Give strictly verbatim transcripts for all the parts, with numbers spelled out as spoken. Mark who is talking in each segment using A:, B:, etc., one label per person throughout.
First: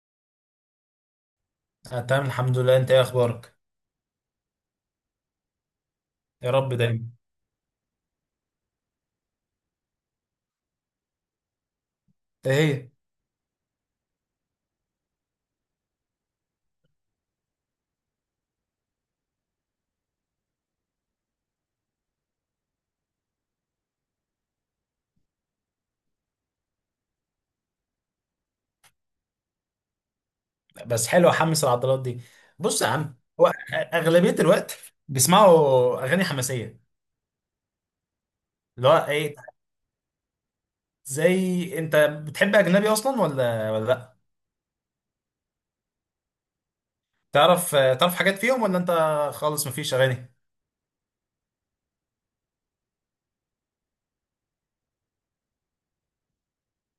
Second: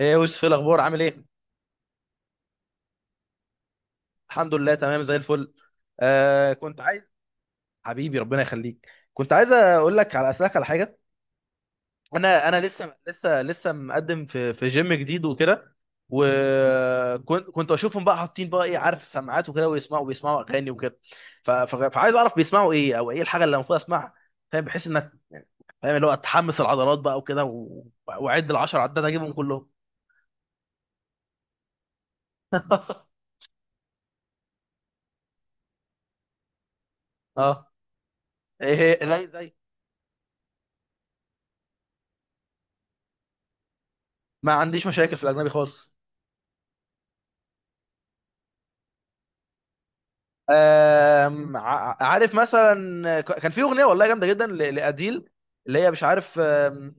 A: ايه يا يوسف، ايه الاخبار؟ عامل ايه؟
B: أنا تمام، الحمد لله. انت ايه اخبارك؟
A: الحمد لله، تمام زي الفل.
B: يا
A: آه،
B: رب
A: كنت عايز.
B: دايما.
A: حبيبي، ربنا يخليك. كنت عايز اقول لك على اسالك على حاجه. انا انا
B: ايه.
A: لسه لسه لسه مقدم في في جيم جديد وكده. وكنت كنت اشوفهم بقى حاطين بقى ايه، عارف، سماعات وكده ويسمعوا بيسمعوا اغاني وكده. ف- ف- فعايز اعرف بيسمعوا ايه، او ايه الحاجه اللي المفروض اسمعها؟ فاهم، بحيث انك فاهم اللي هو تحمس العضلات بقى وكده، و- واعد العشر عدات اجيبهم كلهم.
B: بس حلو احمس العضلات دي. بص يا عم، هو اغلبيه الوقت بيسمعوا اغاني حماسيه.
A: اه، ايه.
B: اللي هو
A: إيه، زي
B: ايه.
A: زي
B: زي، انت بتحب اجنبي اصلا ولا ولا لا؟
A: ما عنديش مشاكل في الاجنبي خالص.
B: تعرف تعرف حاجات فيهم، ولا انت خالص مفيش اغاني؟
A: آم، ع- عارف مثلا، ك- كان في اغنيه والله جامده جدا ل- لاديل، اللي هي مش عارف، آم،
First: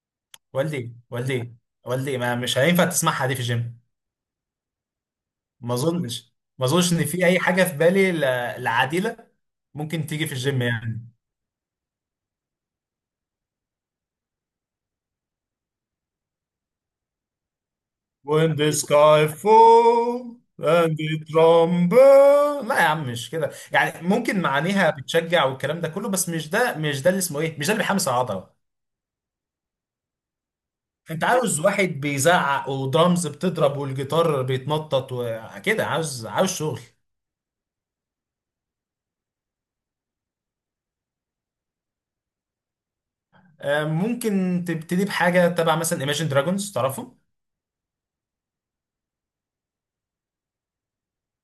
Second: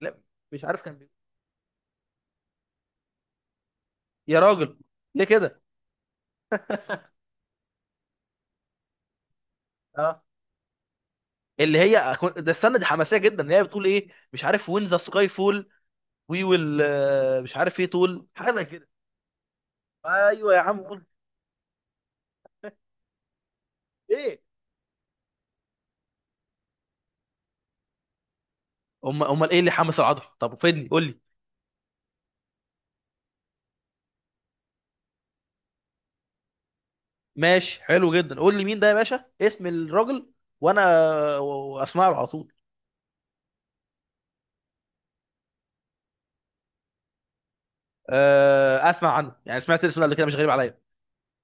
A: لا، مش عارف، كان
B: والدي،
A: بيقول.
B: والدي، والدي ما مش هينفع تسمعها دي في الجيم.
A: يا راجل، ليه كده؟
B: ما اظنش ما اظنش ان في اي حاجه في بالي ل- العادله ممكن
A: اه،
B: تيجي في الجيم يعني.
A: اللي هي أكون- ده استنى، دي حماسيه جدا، اللي هي بتقول ايه، مش عارف، وين ذا سكاي فول وي ويل، مش عارف ايه، طول حاجه
B: When
A: زي
B: the
A: كده.
B: sky fall
A: ايوه يا عم
B: and
A: قول،
B: it rumble. لا يا عم، مش كده يعني،
A: ايه.
B: ممكن معانيها بتشجع والكلام ده كله، بس مش ده مش ده اللي اسمه ايه، مش ده اللي بيحمس العضله.
A: امال، امال ايه اللي حمس العضله؟ طب فدني قول لي.
B: انت عاوز واحد بيزعق ودرامز بتضرب والجيتار بيتنطط وكده، عاوز عاوز شغل.
A: ماشي، حلو جدا، قول لي مين ده يا باشا؟ اسم الراجل. وانا و- واسمعه على طول.
B: آه، ممكن تبتدي بحاجه تبع مثلا ايماجين دراجونز، تعرفهم؟
A: آه، اسمع عنه يعني، سمعت الاسم ده قبل كده، مش غريب عليا.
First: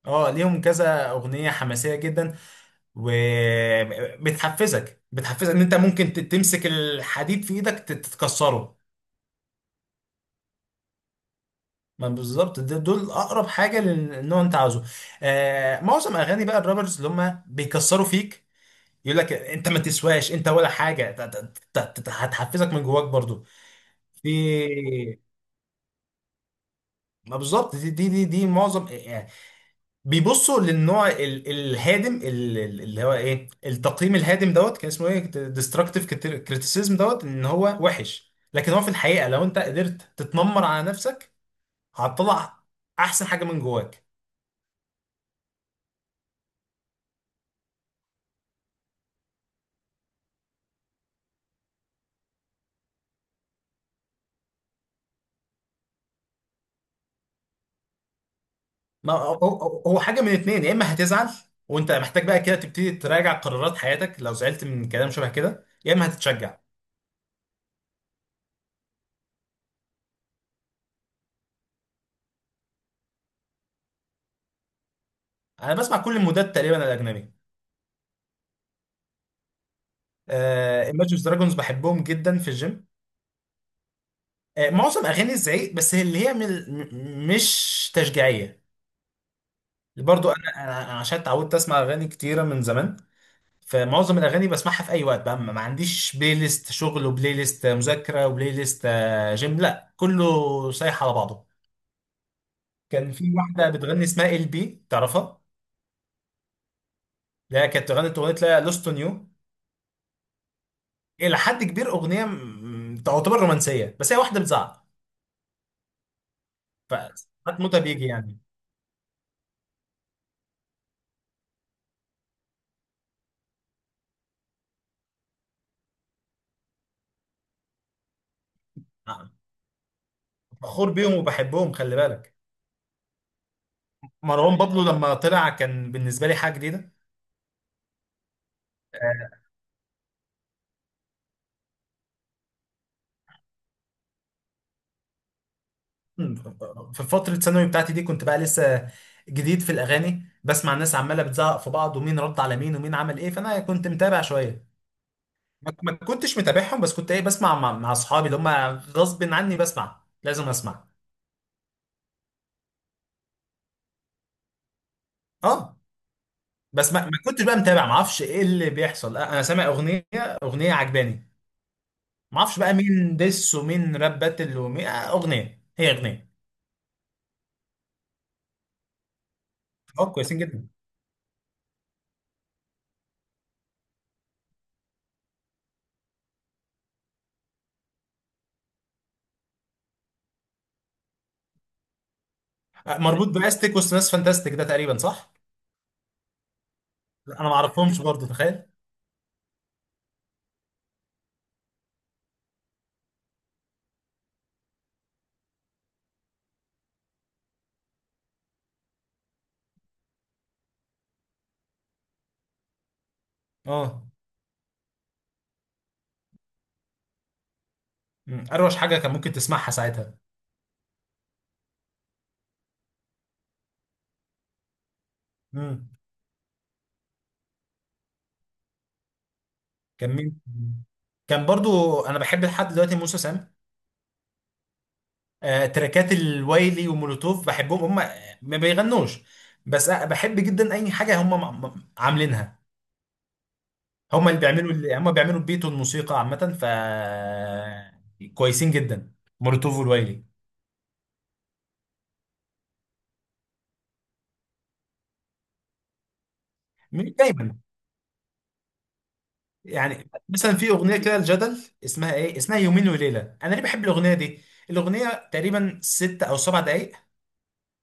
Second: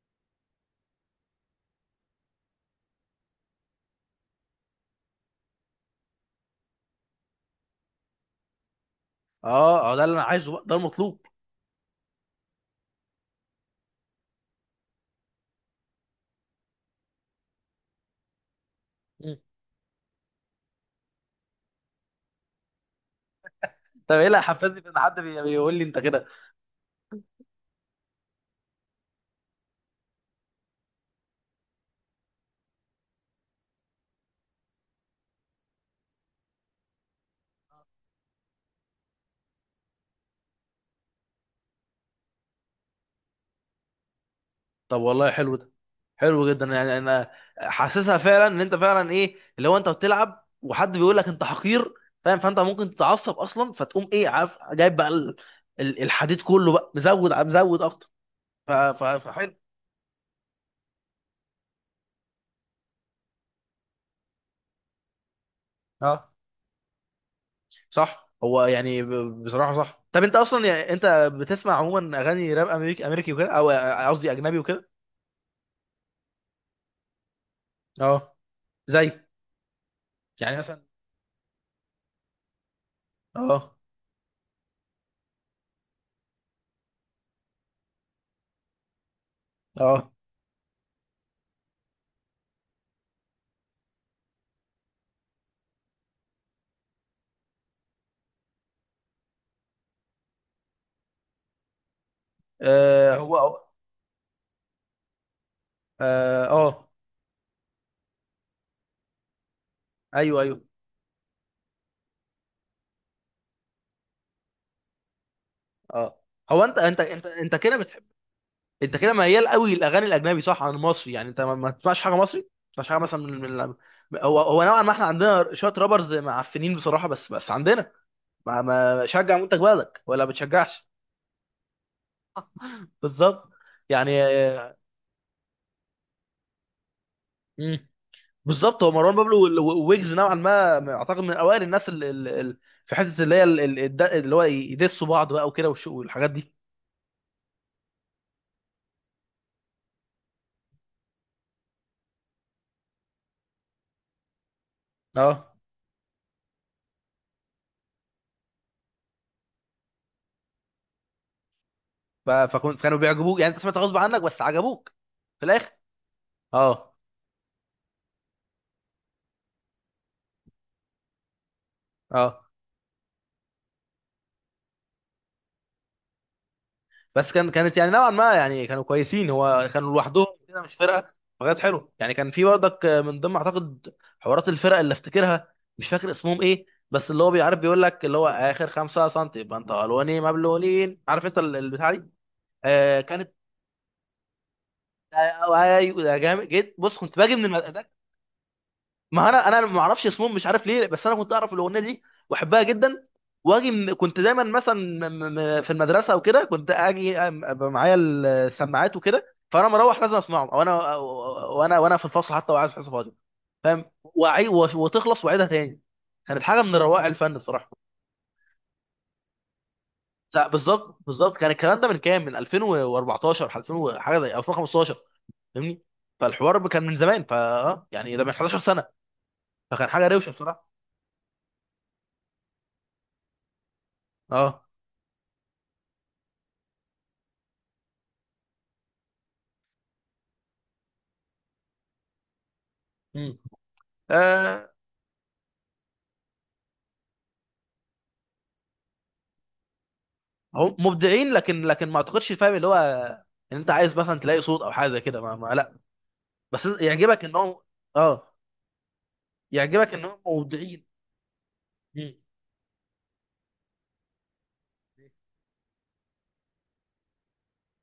B: اه، ليهم كذا اغنيه حماسيه جدا. وبتحفزك بتحفزك ان انت ممكن ت- تمسك الحديد في ايدك تت- تتكسره.
A: اه، اه، ده اللي انا عايزه بقى، ده المطلوب.
B: ما بالظبط ده- دول اقرب حاجه للنوع انت عاوزه. آه معظم اغاني بقى الرابرز اللي هم بيكسروا فيك، يقول لك
A: مم.
B: انت ما تسواش انت ولا حاجه، ت- ت- ت- ت- هتحفزك من جواك برضو.
A: طب ايه
B: في،
A: اللي حفزني في ان حد بي- بيقول لي انت كده؟
B: ما بالظبط دي دي دي, دي معظم، آه، يعني بيبصوا للنوع ال- الهادم، ال- ال- اللي هو ايه، التقييم الهادم دوت كان اسمه ايه، ديستراكتيف كريتيسيزم دوت. ان هو وحش، لكن هو في الحقيقه لو انت قدرت تتنمر على نفسك هتطلع احسن حاجه من جواك.
A: طب والله حلو ده، حلو جدا يعني. انا حاسسها فعلا، ان انت فعلا ايه اللي هو انت بتلعب وحد بيقول لك انت حقير، فاهم؟ فانت ممكن تتعصب اصلا، فتقوم ايه، عارف، جايب بقى ال- ال- الحديد كله بقى، مزود مزود اكتر. ف- ف-
B: ما هو
A: فحلو.
B: هو- هو حاجه من اتنين، يا اما هتزعل وانت محتاج بقى كده تبتدي تراجع قرارات حياتك لو زعلت من كلام شبه كده، يا اما
A: اه،
B: هتتشجع.
A: صح. هو يعني ب- بصراحه صح. طب انت اصلا يعني انت بتسمع عموما اغاني راب امريكي امريكي وكده، او قصدي اجنبي وكده؟
B: انا بسمع كل المودات تقريبا الاجنبي.
A: اه، زي يعني مثلا.
B: ايماجينز دراجونز بحبهم جدا في الجيم.
A: اه.
B: آه معظم اغاني الزعيق بس، هي اللي هي من م- مش تشجيعيه.
A: اه،
B: برضو انا أنا عشان اتعودت اسمع اغاني كتيره من زمان، فمعظم الاغاني بسمعها في اي وقت بقى، ما ما عنديش بلاي ليست شغل وبلاي ليست مذاكره وبلاي ليست، آه، جيم، لا كله سايح على بعضه. كان
A: آه،
B: في
A: هو
B: واحده بتغني اسمها ال بي، تعرفها؟
A: اه آه،
B: اللي هي كانت غنت اغنيه لا لوست اون يو.
A: ايوه ايوه،
B: الى حد كبير اغنيه م- تعتبر رومانسيه، بس هي واحده بتزعق،
A: اه. هو انت انت انت انت
B: فساعات
A: كده
B: موتها
A: بتحب،
B: بيجي يعني.
A: انت كده ميال قوي للاغاني الاجنبي صح، عن المصري؟ يعني انت ما ما تسمعش حاجه مصري، ما تسمعش حاجه مثلا من من. هو هو نوعا ما احنا عندنا شويه رابرز معفنين بصراحه، بس بس عندنا، ما ما
B: نعم،
A: شجع منتج بلدك ولا بتشجعش؟
B: فخور بيهم وبحبهم، خلي بالك.
A: بالظبط، يعني
B: مروان
A: آه.
B: بابلو لما طلع كان بالنسبه لي حاجه جديده.
A: مم. بالظبط، هو مروان
B: آه،
A: بابلو وال- وويجز نوعا ما اعتقد من اوائل الناس اللي في حته اللي هي ال- ال- الد- اللي هو يدسوا بعض بقى وكده، والش- والحاجات دي.
B: في فترة الثانوي بتاعتي دي كنت بقى لسه جديد في الأغاني، بسمع الناس عمالة بتزعق في بعض ومين رد على مين ومين عمل إيه، فأنا كنت متابع شوية،
A: اه،
B: ما ما كنتش متابعهم، بس كنت ايه بسمع مع, مع اصحابي اللي هم غصب عني بسمع، لازم اسمع.
A: ف- فكنت كانوا بيعجبوك يعني، انت سمعت غصب عنك بس عجبوك في الاخر؟
B: اه بس
A: اه،
B: ما, ما كنتش بقى متابع، ما اعرفش ايه اللي بيحصل، آه، انا سامع اغنيه اغنيه عجباني، ما
A: اه.
B: اعرفش بقى مين ديس ومين راب باتل ومين، آه، اغنيه هي اغنيه.
A: بس كان كانت يعني نوعا ما، يعني كانوا كويسين، هو كانوا
B: اه،
A: لوحدهم
B: كويسين
A: كده
B: جدا.
A: مش فرقه. فكانت حلوه يعني، كان في برضك من ضمن اعتقد حوارات الفرق اللي افتكرها، مش فاكر اسمهم ايه، بس اللي هو بيعرف، بيقول لك اللي هو اخر خمسة سم يبقى انت الواني مبلولين، عارف انت ال- البتاع دي.
B: آه،
A: آه
B: مربوط
A: كانت.
B: باستيك وسط ناس فانتاستيك، ده تقريبا
A: آه،
B: صح؟
A: آه، أيوة، يا جامد جد. بص، كنت باجي
B: لا،
A: من
B: انا ما اعرفهمش
A: المدرسه.
B: برضه، تخيل.
A: ما انا انا ما اعرفش اسمهم مش عارف ليه، بس انا كنت اعرف الاغنيه دي واحبها جدا. واجي من، كنت دايما مثلا م- م- في المدرسه وكده، كنت اجي أم- أبقى معايا السماعات وكده، فانا مروح لازم اسمعهم، او انا وانا وانا في الفصل حتى وقاعد في حصه فاضيه، فاهم،
B: اه.
A: وأعي- وتخلص واعيدها تاني. كانت حاجه من روائع الفن بصراحه.
B: مم. اروش حاجه كان ممكن تسمعها ساعتها.
A: لا، بالظبط، بالظبط كان الكلام ده من كام؟ من الفين واربعتاشر، الفين وحاجه، زي الفين وخمستاشر. فاهمني،
B: مم.
A: فالحوار كان من زمان، فا آه، يعني ده من حداشر سنه، فكان حاجه
B: كان
A: روشه
B: مين؟
A: بصراحه.
B: كان برضو انا بحب لحد دلوقتي موسى سام،
A: اه،
B: آه، تراكات الوايلي ومولوتوف بحبهم هم. ما بيغنوش بس أ- بحب جدا اي حاجه هم م- م- عاملينها. هم اللي
A: آه.
B: بيعملوا اللي هم بيعملوا البيت والموسيقى عامه، ف كويسين جدا، مولوتوف والوايلي.
A: هم مبدعين، لكن لكن ما اعتقدش، فاهم اللي هو، ان انت عايز مثلا تلاقي صوت او حاجه زي كده، ما, ما لا، بس
B: مش
A: يعجبك انهم.
B: دايما.
A: اه، يعجبك
B: يعني
A: انهم
B: مثلا في
A: مبدعين.
B: اغنيه كده الجدل،
A: مم.
B: اسمها ايه اسمها يومين وليله، انا ليه بحب الاغنيه دي؟ الاغنيه تقريبا ست او سبع دقائق،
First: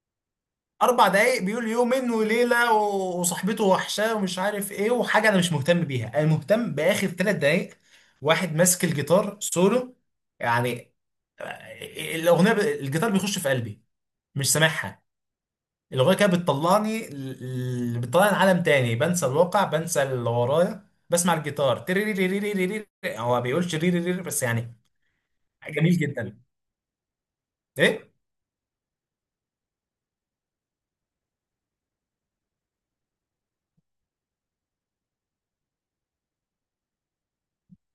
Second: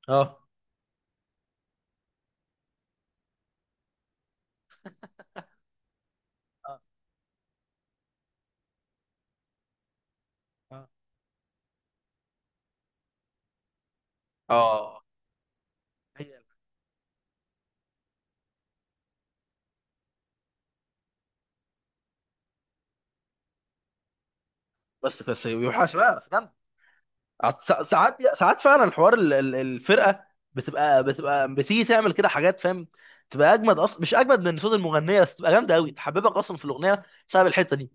A: اه،
B: اربع دقايق بيقول يومين وليله و- وصاحبته وحشاه ومش عارف ايه وحاجه، انا مش مهتم بيها، انا مهتم
A: اه،
B: باخر ثلاث دقايق. واحد ماسك الجيتار سولو يعني، الاغنيه ب... الجيتار بيخش في قلبي، مش
A: اه، آه.
B: سامعها. الاغنيه كده
A: هي.
B: بتطلعني ل- ل- بتطلعني لعالم تاني، بنسى الواقع، بنسى اللي ورايا، بسمع الجيتار تريريريريريري. هو ما بيقولش ريريريري بس يعني.
A: بس بس يوحش
B: جميل
A: بقى، بس
B: جدا.
A: جامد. عط- سا-
B: ايه.
A: ساعات، ساعات فعلا الحوار ال- ال- الفرقه بتبقى بتبقى بتيجي تعمل كده حاجات، فاهم، تبقى اجمد اصلا، مش اجمد من صوت المغنيه بس تبقى جامده قوي، تحببك اصلا في الاغنيه بسبب الحته دي،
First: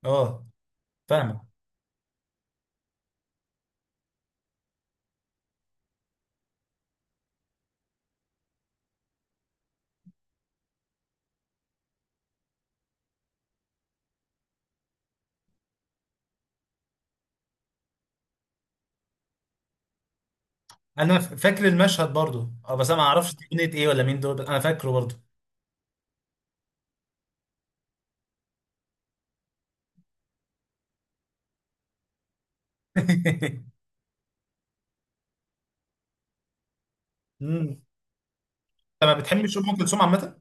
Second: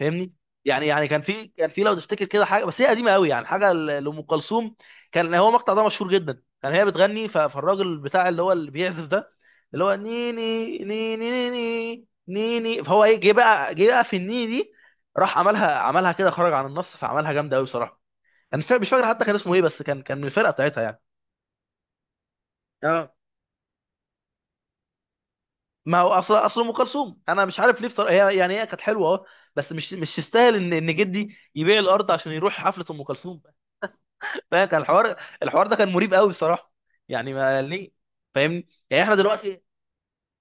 A: فاهمني؟
B: اه،
A: يعني، يعني كان
B: فاهمك.
A: في، كان في لو تفتكر كده حاجه، بس هي قديمه قوي يعني، حاجه ل- لام كلثوم، كان هو المقطع ده مشهور جدا، كان هي بتغني، ف- فالراجل بتاع اللي هو اللي بيعزف ده، اللي هو نيني نيني نيني نيني، فهو ايه، جه بقى جه بقى في النيني دي، راح عملها، عملها كده، خرج عن النص، فعملها جامده قوي بصراحه. انا مش فا- مش فاكر حتى كان اسمه ايه، بس كان، كان من الفرقه بتاعتها يعني.
B: انا ف- فاكر المشهد برضو، اه، بس انا ما
A: اه.
B: اعرفش دي اغنيه ايه ولا مين دول، بس انا فاكره برضو.
A: ما هو اصل، اصل ام كلثوم انا مش عارف ليه بصراحه، هي يعني هي كانت حلوه اه، بس مش مش تستاهل ان ان جدي يبيع الارض عشان يروح حفله ام كلثوم. فكان الحوار، الحوار ده كان مريب قوي بصراحه، يعني ما
B: امم
A: ليه. فاهمني يعني،
B: انت ما
A: احنا
B: بتحبش
A: دلوقتي.
B: ام كلثوم عامه؟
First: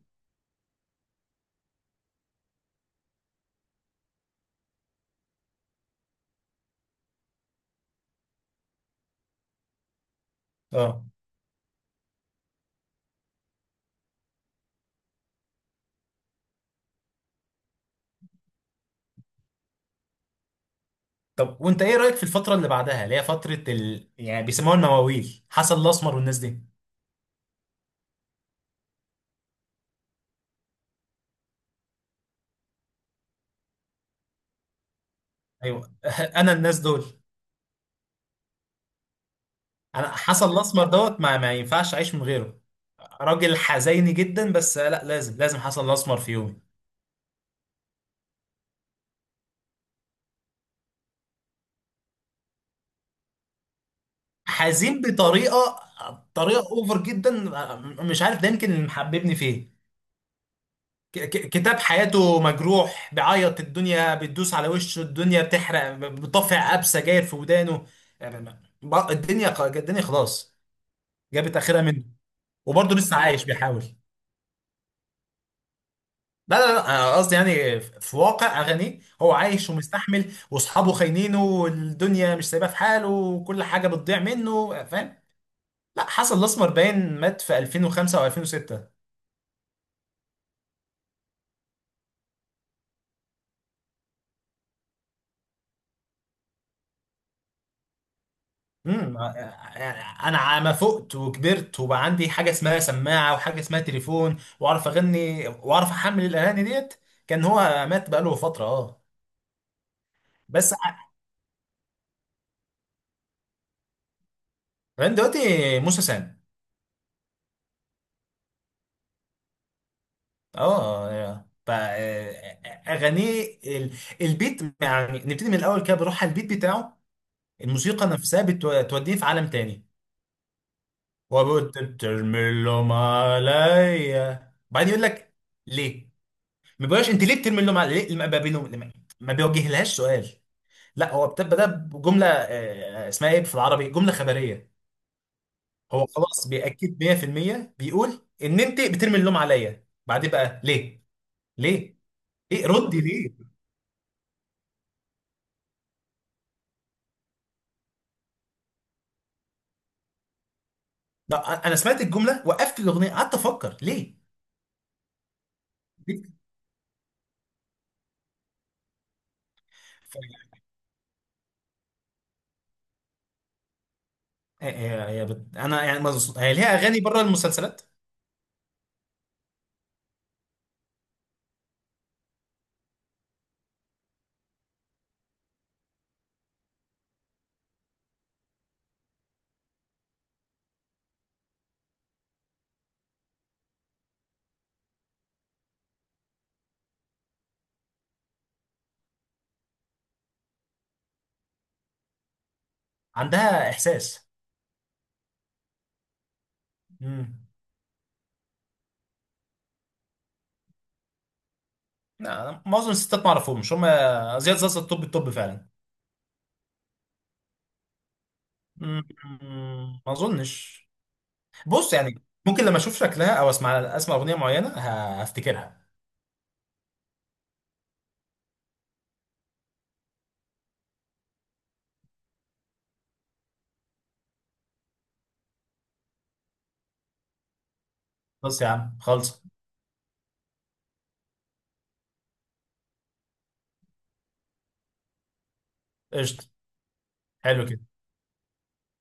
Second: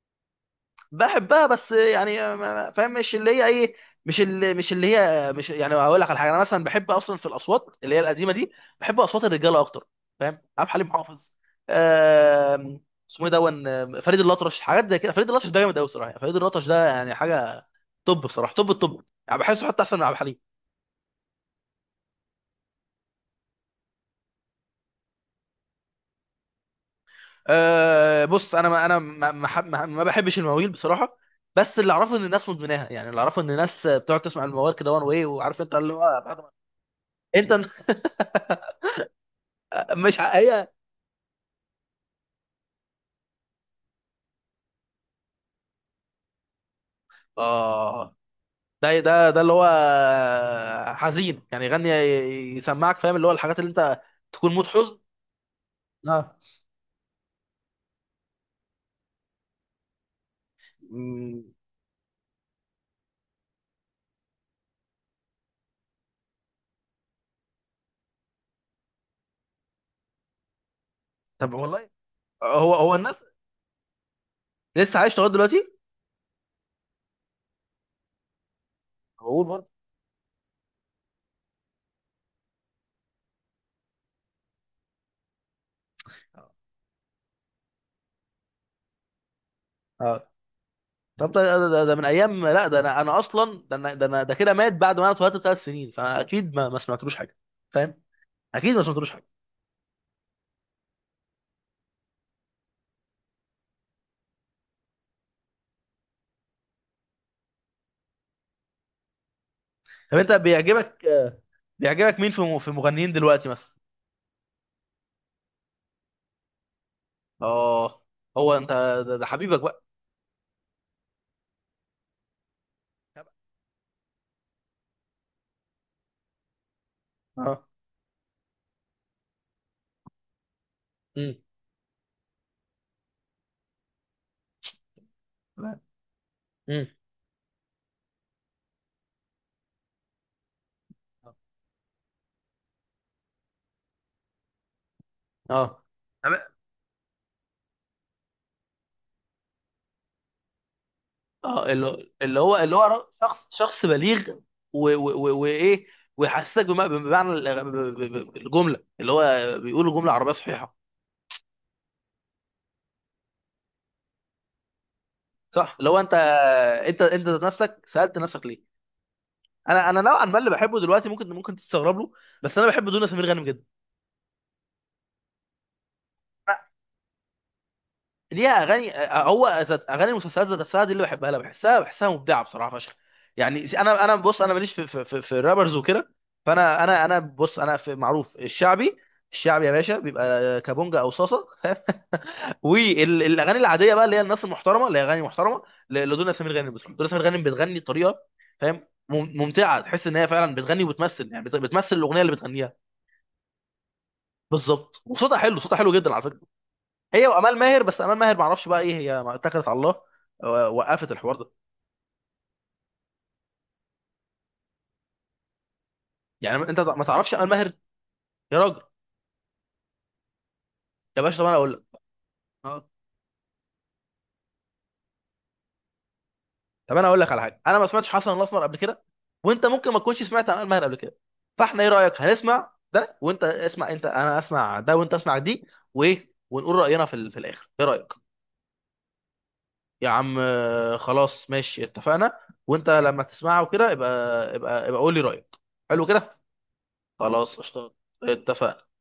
A: بحبها، بس يعني ما- ما- فاهم مش اللي هي ايه، مش اللي مش اللي هي مش يعني، هقول لك على حاجه، انا مثلا بحب اصلا في الاصوات اللي هي القديمه دي، بحب اصوات الرجاله اكتر، فاهم. عبد الحليم
B: اه.
A: حافظ، آم، اسمه ايه، دون، آم، فريد الأطرش، حاجات زي كده. فريد الأطرش ده جامد قوي صراحه، فريد الأطرش ده يعني حاجه توب بصراحه، توب التوب، يعني بحسه حتى احسن من عبد الحليم.
B: طب وانت ايه رايك في الفتره اللي بعدها، اللي هي فتره ال... يعني بيسموها النواويل، حسن الاسمر والناس دي؟
A: أه، بص انا، ما انا ما ما, حب- ما ما بحبش المواويل بصراحه، بس اللي اعرفه ان الناس مدمناها، يعني اللي اعرفه ان الناس بتقعد تسمع الموال كده وان واي، وعارف انت
B: ايوه.
A: اللي هو بعد ما
B: انا الناس دول،
A: انت.
B: انا
A: مش ع-
B: حسن
A: هي،
B: الاسمر دوت ما, ما ينفعش اعيش من غيره. راجل حزيني جدا، بس لا، لازم لازم حسن الاسمر في يومي.
A: اه، ده ده ده اللي هو حزين يعني، يغني يسمعك، فاهم اللي هو الحاجات اللي انت تكون مود حزن.
B: حزين بطريقه،
A: اه.
B: طريقه اوفر جدا، آه، مش عارف ده يمكن اللي محببني فيه. ك-
A: مم.
B: ك- كتاب حياته مجروح، بيعيط، الدنيا بتدوس على وشه، الدنيا بتحرق، بطفع قاب سجاير في ودانه، آه، ب- الدنيا خ- الدنيا خلاص
A: طب
B: جابت اخرها
A: والله.
B: منه،
A: هو
B: وبرضه
A: هو
B: لسه
A: الناس،
B: عايش بيحاول.
A: لسه عايش لغايه دلوقتي؟
B: لا لا لا، أنا قصدي يعني في واقع اغانيه، هو
A: بقول برضه.
B: عايش ومستحمل واصحابه خاينينه والدنيا مش سايباه في حاله وكل حاجه بتضيع منه، فاهم. لا، حسن الاسمر باين مات في ألفين وخمسة او ألفين وستة.
A: اه. طب ده، ده, ده, ده من ايام، لا ده، انا انا اصلا، ده انا، ده, أنا ده كده مات بعد ما انا اتولدت بثلاث سنين، فاكيد ما, ما سمعتلوش حاجه، فاهم، اكيد ما سمعتلوش
B: امم
A: حاجه.
B: انا ع- ما فقت وكبرت وبقى عندي حاجه اسمها سماعه وحاجه اسمها تليفون واعرف اغني واعرف احمل الاغاني ديت، كان هو مات بقاله فتره، اه.
A: طب انت
B: بس
A: بيعجبك
B: ع-
A: آه، بيعجبك مين في في مغنيين دلوقتي مثلا؟
B: كمان دلوقتي موسى سام.
A: اه، هو انت، ده، ده حبيبك بقى.
B: اه، ف آه، اغانيه ال- البيت يعني، نبتدي من الاول كده، بروح على البيت بتاعه،
A: اه.
B: الموسيقى نفسها بتوديه في عالم تاني.
A: امم.
B: وبترمي اللوم عليا بعدين، يقول لك ليه.
A: امم.
B: ما بيقولهاش انت ليه بترمي اللوم على، ليه ما بيقولهم- لما- ما بيوجهلهاش سؤال. لا، هو بتبقى ده جمله، آه، اسمها ايه، في العربي جمله خبريه.
A: اه.
B: هو خلاص
A: طب.
B: بيأكد مية في المية بيقول ان انت بترمي اللوم عليا بعدين بقى ليه.
A: اه،
B: ليه،
A: اللي اللي هو
B: ايه
A: اللي هو
B: ردي،
A: ر- شخص،
B: ليه.
A: شخص بليغ. و- و- و- وايه، ويحسسك بم- بمعنى ال- ب- ب- ب- الجمله، اللي هو بيقول جمله عربيه صحيحه،
B: لا انا سمعت الجمله، وقفت الاغنيه، قعدت افكر ليه.
A: صح. لو انت،
B: ليه؟
A: انت انت ذات نفسك سالت نفسك ليه. انا انا نوعا ما
B: ف-
A: اللي بحبه دلوقتي ممكن، ممكن تستغرب له، بس انا بحب دنيا سمير غانم جدا.
B: آه، آه، يا بت- انا يعني مز- هي
A: أنا،
B: ليها اغاني بره المسلسلات.
A: ليها اغاني آه، هو ذات- اغاني المسلسلات ذات نفسها دي اللي بحبها، لا بحسها، بحسها مبدعه بصراحه فشخ، يعني. س- انا انا بص انا ماليش في في في, في الرابرز وكده، فانا، انا انا بص انا في معروف الشعبي. الشعبي يا باشا بيبقى كابونجا او صاصه. والاغاني العاديه بقى، اللي هي الناس المحترمه، اللي هي اغاني محترمه ل- لدنيا سمير غانم، بتروح دنيا سمير غانم بتغني بطريقه، فاهم، مم- ممتعه، تحس ان هي فعلا بتغني وبتمثل يعني، بت- بتمثل الاغنيه اللي بتغنيها.
B: عندها احساس.
A: بالظبط. وصوتها حلو، صوتها حلو جدا على فكره. هي
B: امم.
A: وامال ماهر، بس امال ماهر ما اعرفش بقى ايه، هي ما اتكلت على الله و- وقفت الحوار ده.
B: لا، معظم الستات ما اعرفهم، مش هم. زياد زازا، الطب الطب فعلا.
A: يعني انت ما تعرفش امال ماهر؟ يا راجل.
B: مم، ما اظنش.
A: يا باشا، طب انا اقول لك،
B: بص يعني ممكن لما اشوف شكلها او اسمع اسمع اغنيه معينه ه- هفتكرها.
A: طب انا اقول لك على حاجه: انا ما سمعتش حسن الاسمر قبل كده، وانت ممكن ما تكونش سمعت عن الماهر قبل كده، فاحنا ايه رايك هنسمع ده، وانت اسمع انت، انا اسمع ده وانت اسمع دي، وايه ونقول راينا في ال- في الاخر، ايه رايك؟
B: بص يا عم، خلص.
A: يا عم آه، خلاص، ماشي، اتفقنا. وانت لما تسمعه كده يبقى، يبقى يبقى قول لي رايك. حلو كده.
B: قشطه.
A: خلاص،
B: حلو كده.
A: قشطة. اتفقنا.